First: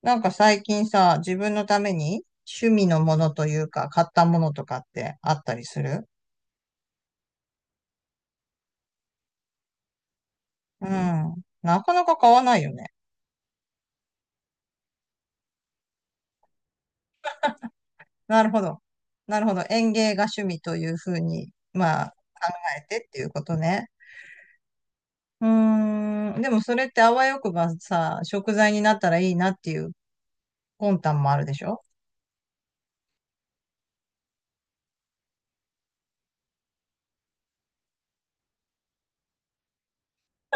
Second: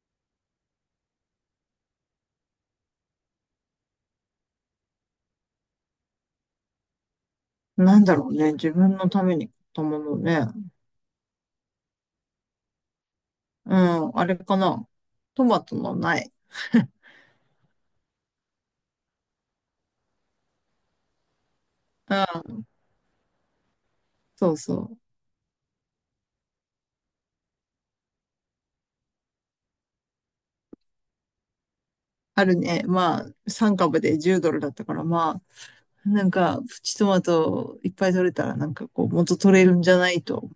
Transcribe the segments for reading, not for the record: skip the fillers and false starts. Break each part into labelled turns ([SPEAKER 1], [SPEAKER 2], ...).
[SPEAKER 1] なんか最近さ、自分のために趣味のものというか、買ったものとかってあったりする？
[SPEAKER 2] なんだろうね。自分のために買ったものね。
[SPEAKER 1] うん。なかなか買わないよね。
[SPEAKER 2] うん、あれかな。トマトのない。
[SPEAKER 1] なるほど。なるほど。園芸が趣味というふうに、まあ、考えてっていうことね。
[SPEAKER 2] そうそう。
[SPEAKER 1] うーん。でもそれってあわよくばさ、食材になったらいいなっていう魂胆もあるでしょ？
[SPEAKER 2] あるね。まあ、3株で10ドルだったから、まあ、なんか、プチトマトいっぱい取れたら、なんかこう、元取れるんじゃないと。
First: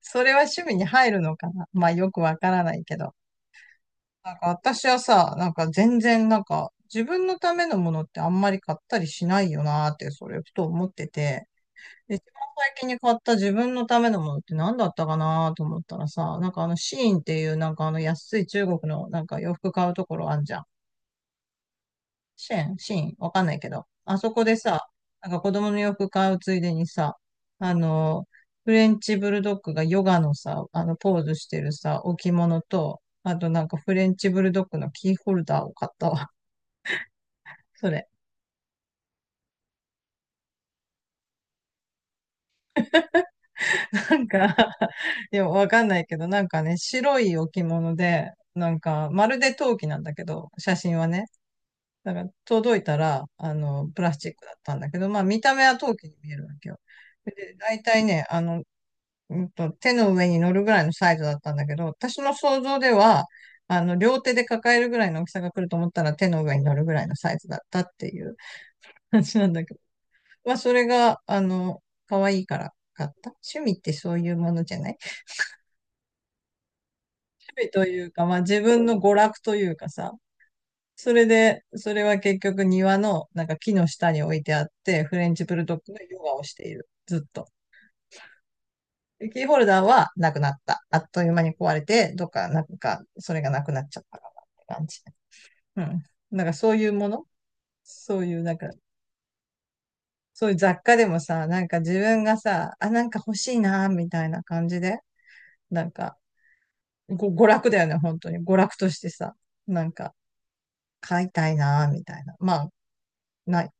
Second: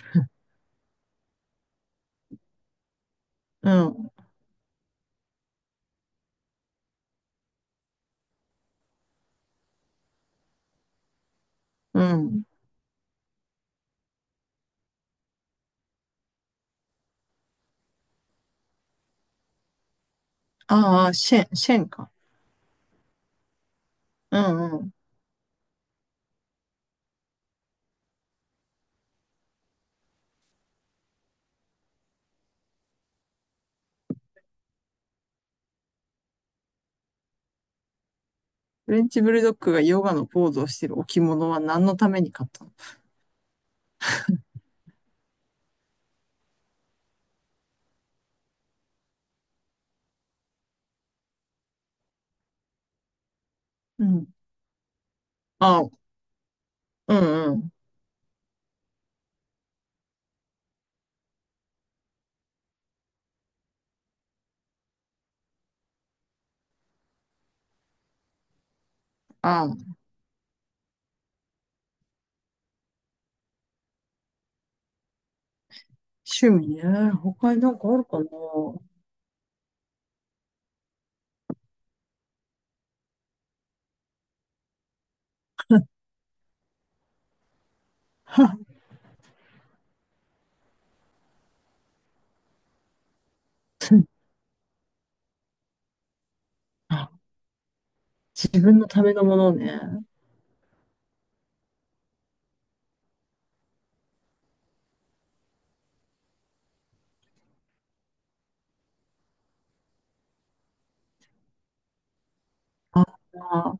[SPEAKER 1] それは趣味に入るのかな？まあよくわからないけど。
[SPEAKER 2] うん、
[SPEAKER 1] なんか私はさ、なんか全然なんか自分のためのものってあんまり買ったりしないよなーってそれふと思ってて、
[SPEAKER 2] う
[SPEAKER 1] で、一番
[SPEAKER 2] ん。
[SPEAKER 1] 最近に買った自分のためのものって何だったかなーと思ったらさ、なんかあのシーインっていうなんかあの安い中国のなんか洋服買うところあんじゃん。
[SPEAKER 2] ああ、シェンか。
[SPEAKER 1] シェン、シン、わかんないけど、あそ
[SPEAKER 2] う
[SPEAKER 1] こで
[SPEAKER 2] んう
[SPEAKER 1] さ、
[SPEAKER 2] ん。
[SPEAKER 1] なんか子供の洋服買うついでにさ、あの、フレンチブルドッグがヨガのさ、ポーズしてるさ、置物と、あとなんかフレンチブルドッグのキーホルダーを買ったわ。それ。
[SPEAKER 2] フレンチブルドッグがヨガのポーズをしてる置物は何のために買ったの？
[SPEAKER 1] なんか いや、わかんないけど、なんかね、白い置物で、なんか、まるで陶器なんだけど、写真はね。だから、届いたら、プ
[SPEAKER 2] う
[SPEAKER 1] ラス
[SPEAKER 2] ん。
[SPEAKER 1] チックだったんだけど、まあ、見た目は
[SPEAKER 2] ああ、
[SPEAKER 1] 陶器に見えるわけよ。
[SPEAKER 2] うん
[SPEAKER 1] で、
[SPEAKER 2] うん。
[SPEAKER 1] 大体ね、手の上に乗るぐらいのサイズだったんだけど、私の想像では、両手で抱えるぐらいの大きさが来ると思ったら手の上に乗るぐらいのサイズだったっていう 話なん
[SPEAKER 2] あ
[SPEAKER 1] だけ
[SPEAKER 2] あ、
[SPEAKER 1] ど。まあ、それが、可愛いから買った。趣味ってそういうものじゃない？
[SPEAKER 2] 趣味ね。他
[SPEAKER 1] 趣
[SPEAKER 2] に
[SPEAKER 1] 味
[SPEAKER 2] なん
[SPEAKER 1] と
[SPEAKER 2] かあ
[SPEAKER 1] い
[SPEAKER 2] る
[SPEAKER 1] う
[SPEAKER 2] か
[SPEAKER 1] か、
[SPEAKER 2] な。
[SPEAKER 1] まあ、自分の娯楽というかさ。それで、それは結局庭のなんか木の下に置いてあって、フレンチブルドッグのヨガをしている。ずっと。キーホルダーはなくなった。あっという間に壊れて、どっか、なんか、それがなくなっちゃった かなって感じ。うん。なんかそういうものそういう、
[SPEAKER 2] 自
[SPEAKER 1] なんか、
[SPEAKER 2] 分のためのものね。
[SPEAKER 1] そういう雑貨でもさ、なんか自分がさ、あ、なんか欲しいな、みたいな感じで、なんか、ご娯楽だよね、本当に。娯楽としてさ、なんか、買いたいな、みたいな。まあ、
[SPEAKER 2] あ
[SPEAKER 1] ない。
[SPEAKER 2] あ、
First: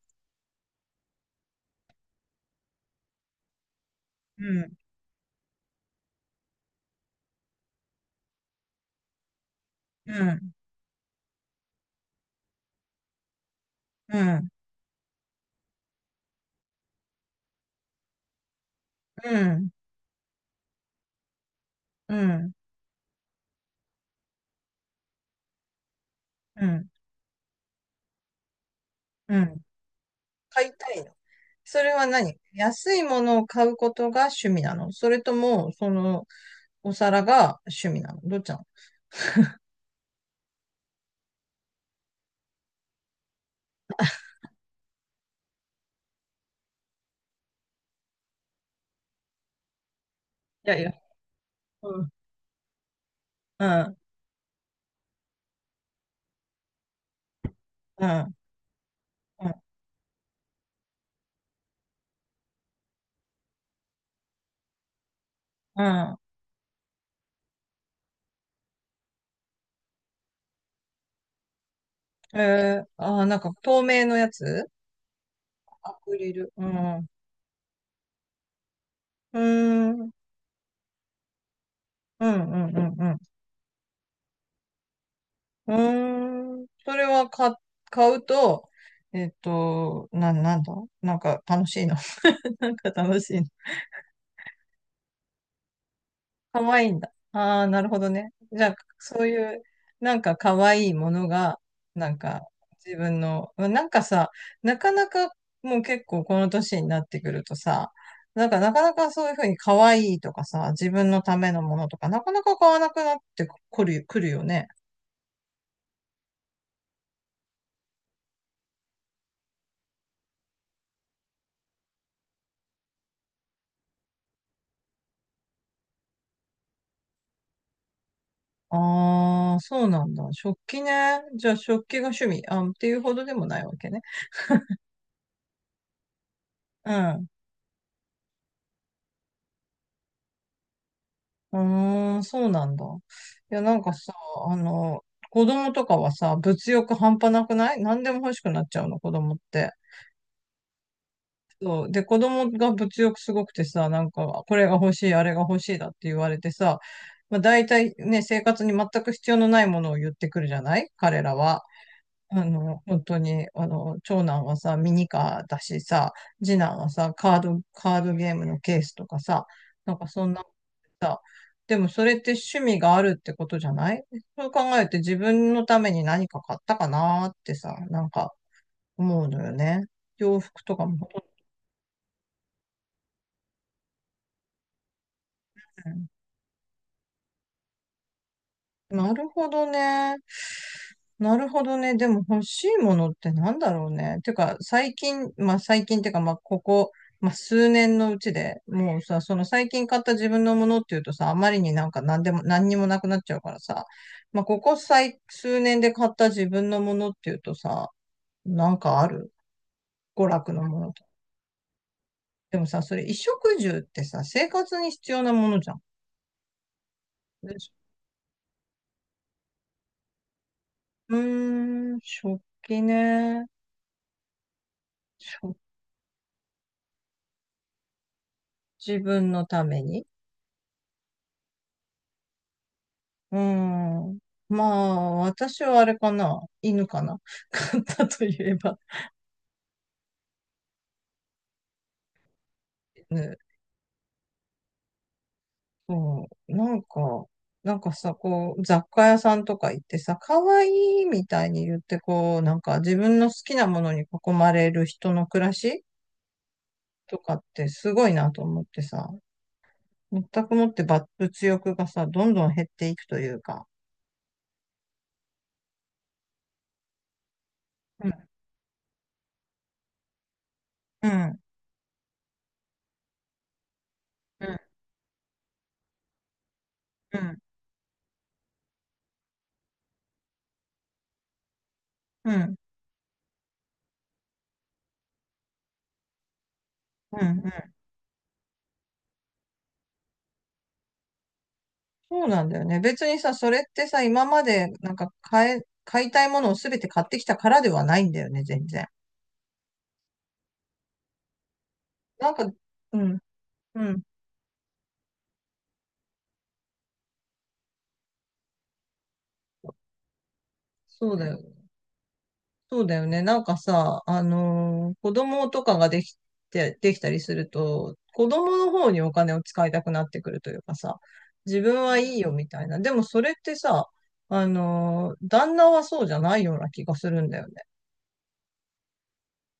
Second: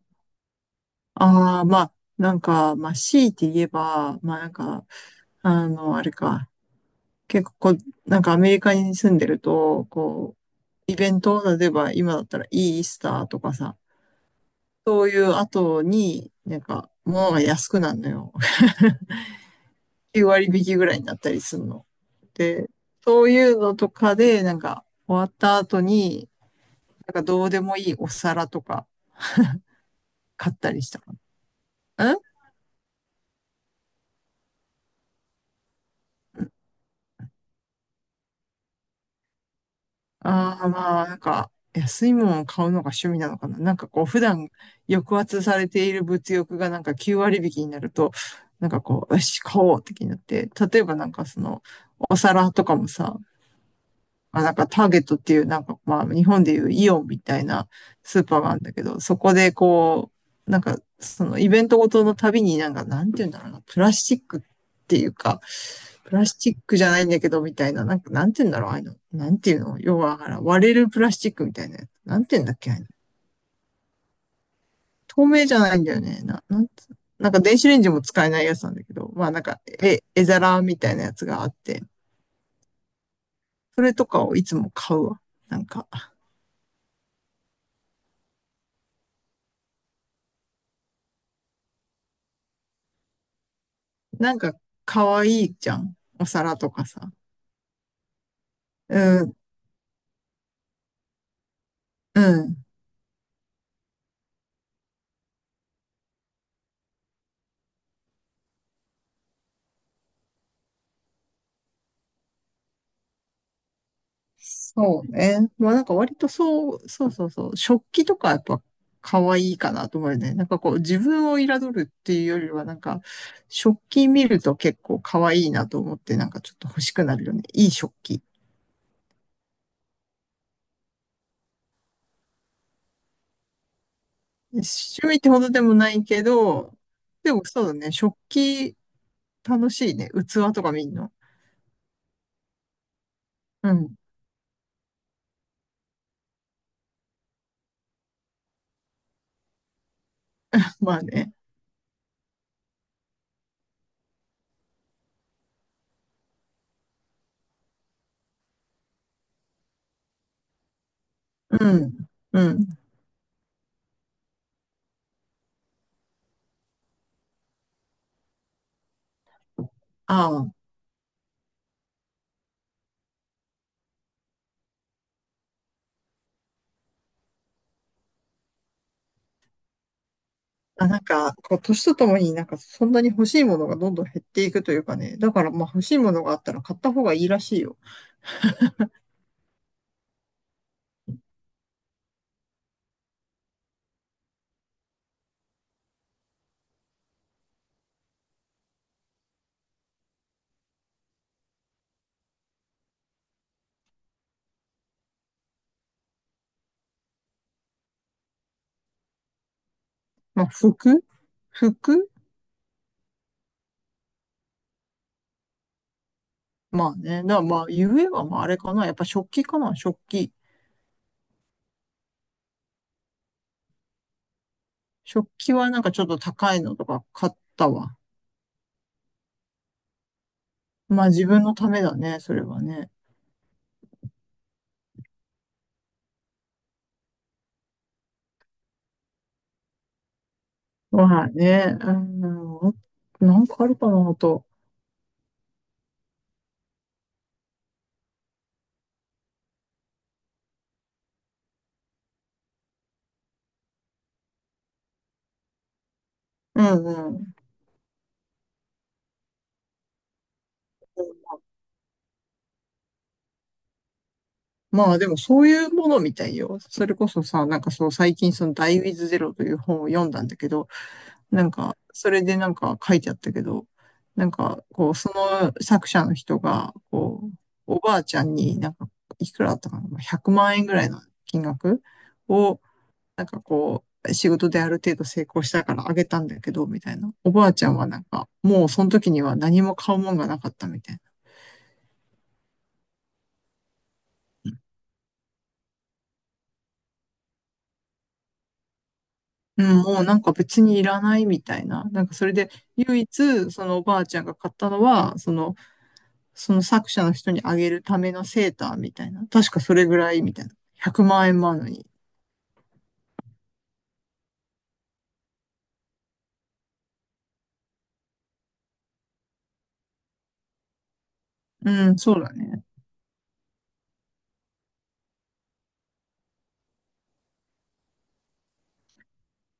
[SPEAKER 2] ああ、まあ、なんか、まあ、強いて言えば、まあ、
[SPEAKER 1] う
[SPEAKER 2] なん
[SPEAKER 1] ん、
[SPEAKER 2] か、あの、あれか。結構こう、なんかアメリカに住んでると、
[SPEAKER 1] う
[SPEAKER 2] こ
[SPEAKER 1] ん、
[SPEAKER 2] う、イベント、例えば今だったらイースターとかさ、
[SPEAKER 1] うん、
[SPEAKER 2] そういう後に、なんか、物が安くなるのよ。
[SPEAKER 1] うん、
[SPEAKER 2] 9割引きぐらいになったりするの。
[SPEAKER 1] うん、
[SPEAKER 2] で、そういうのとかで、なんか、終わった後に、
[SPEAKER 1] うん、
[SPEAKER 2] なんかどうでもいいお皿とか
[SPEAKER 1] うん。
[SPEAKER 2] 買っ
[SPEAKER 1] 買
[SPEAKER 2] た
[SPEAKER 1] い
[SPEAKER 2] りし
[SPEAKER 1] た
[SPEAKER 2] た
[SPEAKER 1] い
[SPEAKER 2] か
[SPEAKER 1] の。それは
[SPEAKER 2] な。
[SPEAKER 1] 何？安いものを買うことが趣味なの？それとも、その、お皿が趣味なの？どっちなの？
[SPEAKER 2] ああ、まあ、なんか、安いものを買うのが趣味なのかな。なんかこう、普段抑圧されている物欲がなんか9割引きになると、なんかこう、よし、買おうって気になって、
[SPEAKER 1] いや
[SPEAKER 2] 例
[SPEAKER 1] い
[SPEAKER 2] え
[SPEAKER 1] や。
[SPEAKER 2] ばなんかその、
[SPEAKER 1] うん。
[SPEAKER 2] お皿とかもさ、
[SPEAKER 1] うん。
[SPEAKER 2] まあなんかターゲットっていう、なんかまあ日本でいうイオンみたいな
[SPEAKER 1] う
[SPEAKER 2] スー
[SPEAKER 1] ん。
[SPEAKER 2] パーがあるんだけど、そこ
[SPEAKER 1] うん。
[SPEAKER 2] でこう、なんかそのイベントごとのたびになんかなんて言うんだろうな、プラスチックっていうか、
[SPEAKER 1] う
[SPEAKER 2] プ
[SPEAKER 1] ん。
[SPEAKER 2] ラスチックじゃないんだけどみたいな、なんかなんて言うんだろう、ああいうの、なんていうの、要は割れるプラスチックみたいなやつ、なんて言うんだっけ、ああい
[SPEAKER 1] え
[SPEAKER 2] う
[SPEAKER 1] ー、
[SPEAKER 2] の
[SPEAKER 1] あー、なんか透明のやつ？
[SPEAKER 2] 透明じゃないんだ
[SPEAKER 1] ア
[SPEAKER 2] よ
[SPEAKER 1] ク
[SPEAKER 2] ね。
[SPEAKER 1] リル。
[SPEAKER 2] な
[SPEAKER 1] うん。
[SPEAKER 2] んて
[SPEAKER 1] う
[SPEAKER 2] なんか電子レンジも使えないやつなんだけど、まあ
[SPEAKER 1] ー
[SPEAKER 2] なんか
[SPEAKER 1] ん。
[SPEAKER 2] 絵、
[SPEAKER 1] うん。
[SPEAKER 2] 絵皿みたいなやつがあって、
[SPEAKER 1] うん。うん
[SPEAKER 2] それとかをいつも買うわ。なん
[SPEAKER 1] うん。
[SPEAKER 2] か。
[SPEAKER 1] うーん。それは買うと、なんだ、なんか楽しいの？ なんか楽しいの？
[SPEAKER 2] なんか、可愛いじゃん。お皿と
[SPEAKER 1] 可
[SPEAKER 2] か
[SPEAKER 1] 愛いんだ。
[SPEAKER 2] さ。
[SPEAKER 1] ああ、なるほどね。じゃあ、
[SPEAKER 2] う
[SPEAKER 1] そうい
[SPEAKER 2] ん、
[SPEAKER 1] う、なんか可愛いものが、なん
[SPEAKER 2] う
[SPEAKER 1] か
[SPEAKER 2] ん。
[SPEAKER 1] 自分の、まあなんかさ、なかなかもう結構この年になってくるとさ、なんかなかなかそういうふうに可愛いとかさ、自分のためのものとか、なかなか買わなくなってくるよね。
[SPEAKER 2] そうね。まあなんか割とそう、そうそうそう。食器とかやっぱ可愛いかなと思うよね。なんかこう自分を彩るっていうよりはなんか食器見ると結構可愛いなと思ってなんかちょっと欲しくなるよね。いい食器。
[SPEAKER 1] ああ、そうなんだ。食器ね。じゃあ食器が趣味、あ、っていうほどでもないわけね。
[SPEAKER 2] 趣味ってほどでもないけど、
[SPEAKER 1] うん。
[SPEAKER 2] でもそうだね。食器楽しいね。器とか見んの。
[SPEAKER 1] うーん、そうなんだ。いや、
[SPEAKER 2] う
[SPEAKER 1] なんか
[SPEAKER 2] ん。
[SPEAKER 1] さ、あの、子供とかはさ、物欲半端なくない？何でも欲しくなっちゃうの、子供って。
[SPEAKER 2] まあね。
[SPEAKER 1] そう。で、子供が物欲すごくてさ、なんか、これが欲しい、あれが欲しいだって言われてさ、まあ、大体ね、生活に全く必要のないものを言ってくるじゃない彼ら
[SPEAKER 2] う
[SPEAKER 1] は。
[SPEAKER 2] ん。うん。
[SPEAKER 1] 本当に、長男はさ、ミニカーだしさ、次男はさ、カードゲームのケースとかさ、なんかそ
[SPEAKER 2] あ
[SPEAKER 1] んな
[SPEAKER 2] あ。
[SPEAKER 1] さ、でもそれって趣味があるってことじゃない？そう考えて自分のために何か買ったかなーってさ、なんか思うのよね。洋服とか
[SPEAKER 2] あ、なん
[SPEAKER 1] も。
[SPEAKER 2] か、こう、年とともになんか、そんなに欲しいものがどんどん減っていくというかね。だから、まあ、欲しいものがあったら買った方がいいらしいよ。
[SPEAKER 1] なるほどね。なるほどね。でも欲しいものってなんだろうね。てか、最近、まあ最近ってか、まあここ、まあ数年のうちで、もうさ、その最近買った自分のものっていうとさ、あまりになんか何でも、何にもなくなっちゃうからさ、まあここ数年で買った自分のものっていうとさ、なんかある？娯
[SPEAKER 2] まあ、
[SPEAKER 1] 楽のもの
[SPEAKER 2] 服
[SPEAKER 1] と。
[SPEAKER 2] 服
[SPEAKER 1] でもさ、それ衣食住ってさ、生活に必要なものじゃん。
[SPEAKER 2] まあね。だからま
[SPEAKER 1] で
[SPEAKER 2] あ、
[SPEAKER 1] しょ？
[SPEAKER 2] ゆえはまあ、あれかな。やっぱ食器かな。食器。
[SPEAKER 1] うーん、食器ね。
[SPEAKER 2] 食器はなんかちょっと高いのとか買ったわ。
[SPEAKER 1] 自分のために。
[SPEAKER 2] まあ、自分のためだね。それはね。
[SPEAKER 1] うーん。まあ、私はあれかな。犬かな。飼ったといえば
[SPEAKER 2] まあね。うん。
[SPEAKER 1] 犬。
[SPEAKER 2] なんかあるかな、あと。
[SPEAKER 1] そう。なんか、なんかさ、こう、雑貨屋さんとか行ってさ、可愛いみたいに言って、こう、なんか自分の好きなものに囲まれる人の暮らし
[SPEAKER 2] うんう
[SPEAKER 1] とか
[SPEAKER 2] ん。
[SPEAKER 1] ってすごいなと思ってさ、全くもってば物欲がさ、どんどん減っていくというか。
[SPEAKER 2] まあでもそういうものみたいよ。それこそさ、なんかそう
[SPEAKER 1] うん、
[SPEAKER 2] 最近そのダイ EWIT という本を読んだんだけど、
[SPEAKER 1] うん、
[SPEAKER 2] なんかそれでなんか書いてあったけど、なん
[SPEAKER 1] うん、
[SPEAKER 2] かこうその作者の人が、
[SPEAKER 1] う
[SPEAKER 2] こう、
[SPEAKER 1] ん、
[SPEAKER 2] おばあちゃんになんかいくらだったかな、まあ100万円ぐらいの金額
[SPEAKER 1] うん、
[SPEAKER 2] を、なんかこう、仕事である程度成功したからあげたんだけど、みたいな。
[SPEAKER 1] うん、
[SPEAKER 2] お
[SPEAKER 1] う
[SPEAKER 2] ばあちゃ
[SPEAKER 1] ん。
[SPEAKER 2] んはなんか、もうその時には何も買うもんがなかったみたいな。
[SPEAKER 1] そうなんだよね。別にさ、それってさ、今までなんか買いたいものをすべて買ってきたからではないんだよね、全然。
[SPEAKER 2] うん、もうなんか別にいらないみたいな。なんかそ
[SPEAKER 1] な
[SPEAKER 2] れ
[SPEAKER 1] んか、
[SPEAKER 2] で
[SPEAKER 1] う
[SPEAKER 2] 唯
[SPEAKER 1] ん、
[SPEAKER 2] 一そのお
[SPEAKER 1] う
[SPEAKER 2] ば
[SPEAKER 1] ん、
[SPEAKER 2] あちゃんが買ったのは、その、その作者の人にあげるためのセーターみたいな。確かそれぐらいみたいな。100
[SPEAKER 1] そう
[SPEAKER 2] 万
[SPEAKER 1] だ
[SPEAKER 2] 円
[SPEAKER 1] よ。
[SPEAKER 2] もあるのに。
[SPEAKER 1] そうだよね。なんかさ、子供とかができて、できたりすると、子供の方にお金を使いたくなってくるというかさ、自分
[SPEAKER 2] う
[SPEAKER 1] は
[SPEAKER 2] ん、
[SPEAKER 1] い
[SPEAKER 2] そ
[SPEAKER 1] い
[SPEAKER 2] う
[SPEAKER 1] よ
[SPEAKER 2] だ
[SPEAKER 1] みた
[SPEAKER 2] ね。
[SPEAKER 1] いな。でもそれってさ、旦那はそうじゃないような気がするんだよね。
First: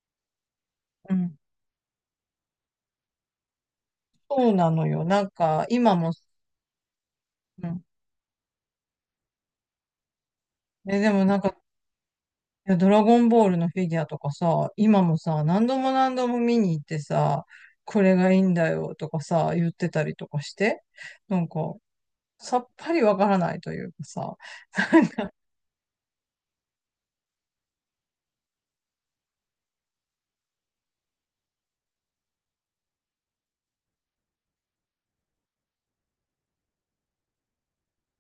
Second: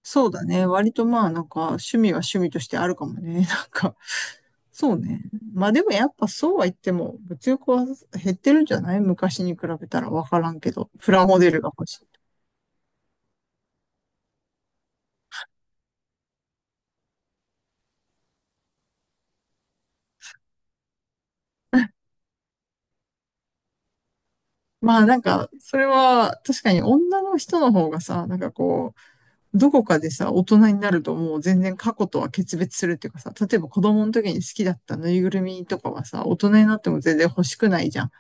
[SPEAKER 2] そうだね。割と
[SPEAKER 1] う
[SPEAKER 2] まあ
[SPEAKER 1] ん。
[SPEAKER 2] なんか趣味は趣味としてあるかもね。なんか、
[SPEAKER 1] そうなの
[SPEAKER 2] そう
[SPEAKER 1] よ。な
[SPEAKER 2] ね。
[SPEAKER 1] んか、
[SPEAKER 2] まあでも
[SPEAKER 1] 今
[SPEAKER 2] や
[SPEAKER 1] も、
[SPEAKER 2] っぱそうは言っても物
[SPEAKER 1] う
[SPEAKER 2] 欲
[SPEAKER 1] ん。
[SPEAKER 2] は減ってるんじゃない？昔に比べたらわからんけど。
[SPEAKER 1] え、で
[SPEAKER 2] プ
[SPEAKER 1] も
[SPEAKER 2] ラ
[SPEAKER 1] な
[SPEAKER 2] モ
[SPEAKER 1] ん
[SPEAKER 2] デ
[SPEAKER 1] か、
[SPEAKER 2] ルが欲しい。
[SPEAKER 1] いや、ドラゴンボールのフィギュアとかさ、今もさ、何度も何度も見に行ってさ、これがいいんだよとかさ、言ってたりとかして、なんか、さっぱりわからないというかさ、
[SPEAKER 2] まあなんか、それは確かに女の人の方がさ、なんかこう、どこかでさ、大人になるともう全然過去とは決別するっていうかさ、例えば子供の時に好きだったぬいぐるみとかはさ、大人になっても全然欲しくないじゃん。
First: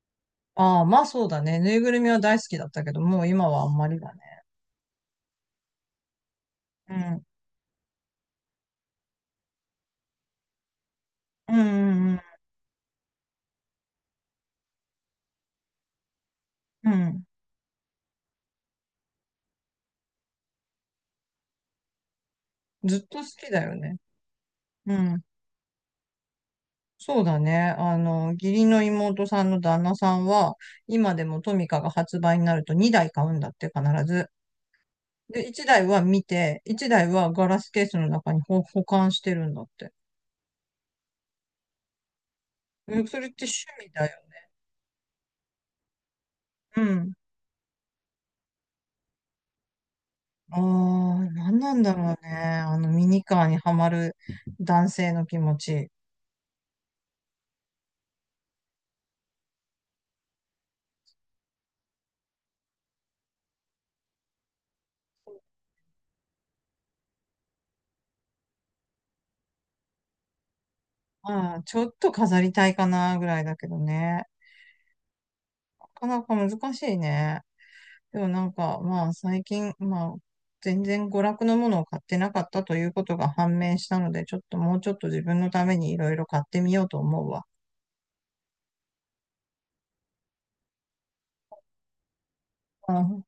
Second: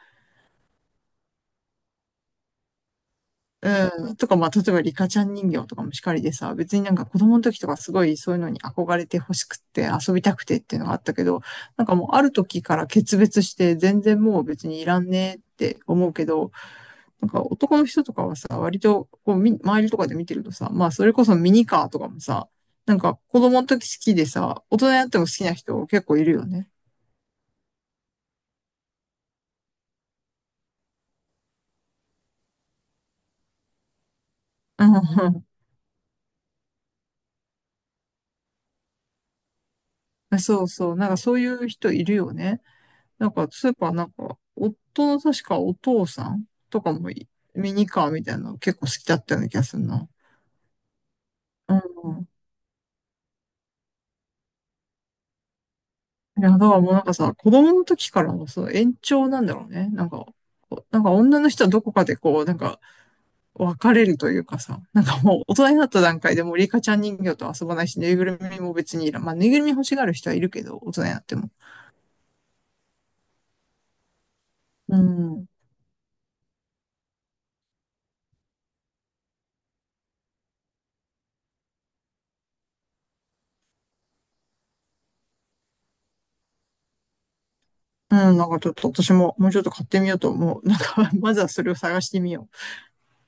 [SPEAKER 1] ああ、まあそうだね。ぬいぐるみは大好きだったけど、もう今はあんまり
[SPEAKER 2] う
[SPEAKER 1] だ
[SPEAKER 2] ん。
[SPEAKER 1] ね。
[SPEAKER 2] とか、まあ、例えばリカちゃん人形とかもしかりでさ、別にな
[SPEAKER 1] う
[SPEAKER 2] んか子
[SPEAKER 1] ん。
[SPEAKER 2] 供の時とかすごいそういうのに憧れて欲しくって遊びたくてっていうのがあったけど、
[SPEAKER 1] うん
[SPEAKER 2] なんかも
[SPEAKER 1] う
[SPEAKER 2] う
[SPEAKER 1] ん
[SPEAKER 2] ある時から決別して全然もう別にいらんねって思うけど、
[SPEAKER 1] うん。うん。
[SPEAKER 2] なんか男の人とかはさ、割とこう周りとかで見てるとさ、まあそれこそミニカーとかもさ、な
[SPEAKER 1] ず
[SPEAKER 2] ん
[SPEAKER 1] っと
[SPEAKER 2] か
[SPEAKER 1] 好
[SPEAKER 2] 子
[SPEAKER 1] き
[SPEAKER 2] 供
[SPEAKER 1] だ
[SPEAKER 2] の
[SPEAKER 1] よ
[SPEAKER 2] 時
[SPEAKER 1] ね。
[SPEAKER 2] 好きでさ、大人に
[SPEAKER 1] う
[SPEAKER 2] なって
[SPEAKER 1] ん。
[SPEAKER 2] も好きな人結構いるよね。
[SPEAKER 1] そうだね。義理の妹さんの旦那さんは、今でもトミカが発売になると2台買うんだって必ず。
[SPEAKER 2] う
[SPEAKER 1] で、
[SPEAKER 2] ん。
[SPEAKER 1] 一台は見て、一台はガラスケースの中に保管してるんだって。
[SPEAKER 2] そうそう。なんかそういう人いるよね。
[SPEAKER 1] え、そ
[SPEAKER 2] な
[SPEAKER 1] れっ
[SPEAKER 2] ん
[SPEAKER 1] て趣
[SPEAKER 2] かスーパ
[SPEAKER 1] 味
[SPEAKER 2] ーな
[SPEAKER 1] だ
[SPEAKER 2] ん
[SPEAKER 1] よ
[SPEAKER 2] か、
[SPEAKER 1] ね。
[SPEAKER 2] 夫の確かお父さん
[SPEAKER 1] う
[SPEAKER 2] とかも
[SPEAKER 1] ん。
[SPEAKER 2] いミニカーみたいなの結構好きだったような気がするな。
[SPEAKER 1] ああ、なんな
[SPEAKER 2] う
[SPEAKER 1] んだろうね。
[SPEAKER 2] ん。
[SPEAKER 1] あのミニカーにはまる男性の気持ち。
[SPEAKER 2] いや、だからもうなんかさ、子供の時からのその延長なんだろうね。なんか、こうなんか女の人はどこかでこう、なんか別れるというかさ、なんかもう大人になった段階でもうリカちゃん人形と遊ばないし、ぬいぐるみも別にいらん。まあ、ぬいぐるみ欲しがる人はいるけど、大人になっても。
[SPEAKER 1] ああ、ちょっと飾りたいかなぐらいだけどね。
[SPEAKER 2] うん。
[SPEAKER 1] なかなか難しいね。でもなんか、まあ最近、まあ、全然娯楽のものを買ってなかったということが判明したので、ちょっともうちょっと自分のためにいろいろ買ってみようと思うわ。
[SPEAKER 2] うん、なんかちょっと私ももうちょっと買ってみようと思う。なんか、まずはそれを探してみよう。
[SPEAKER 1] うん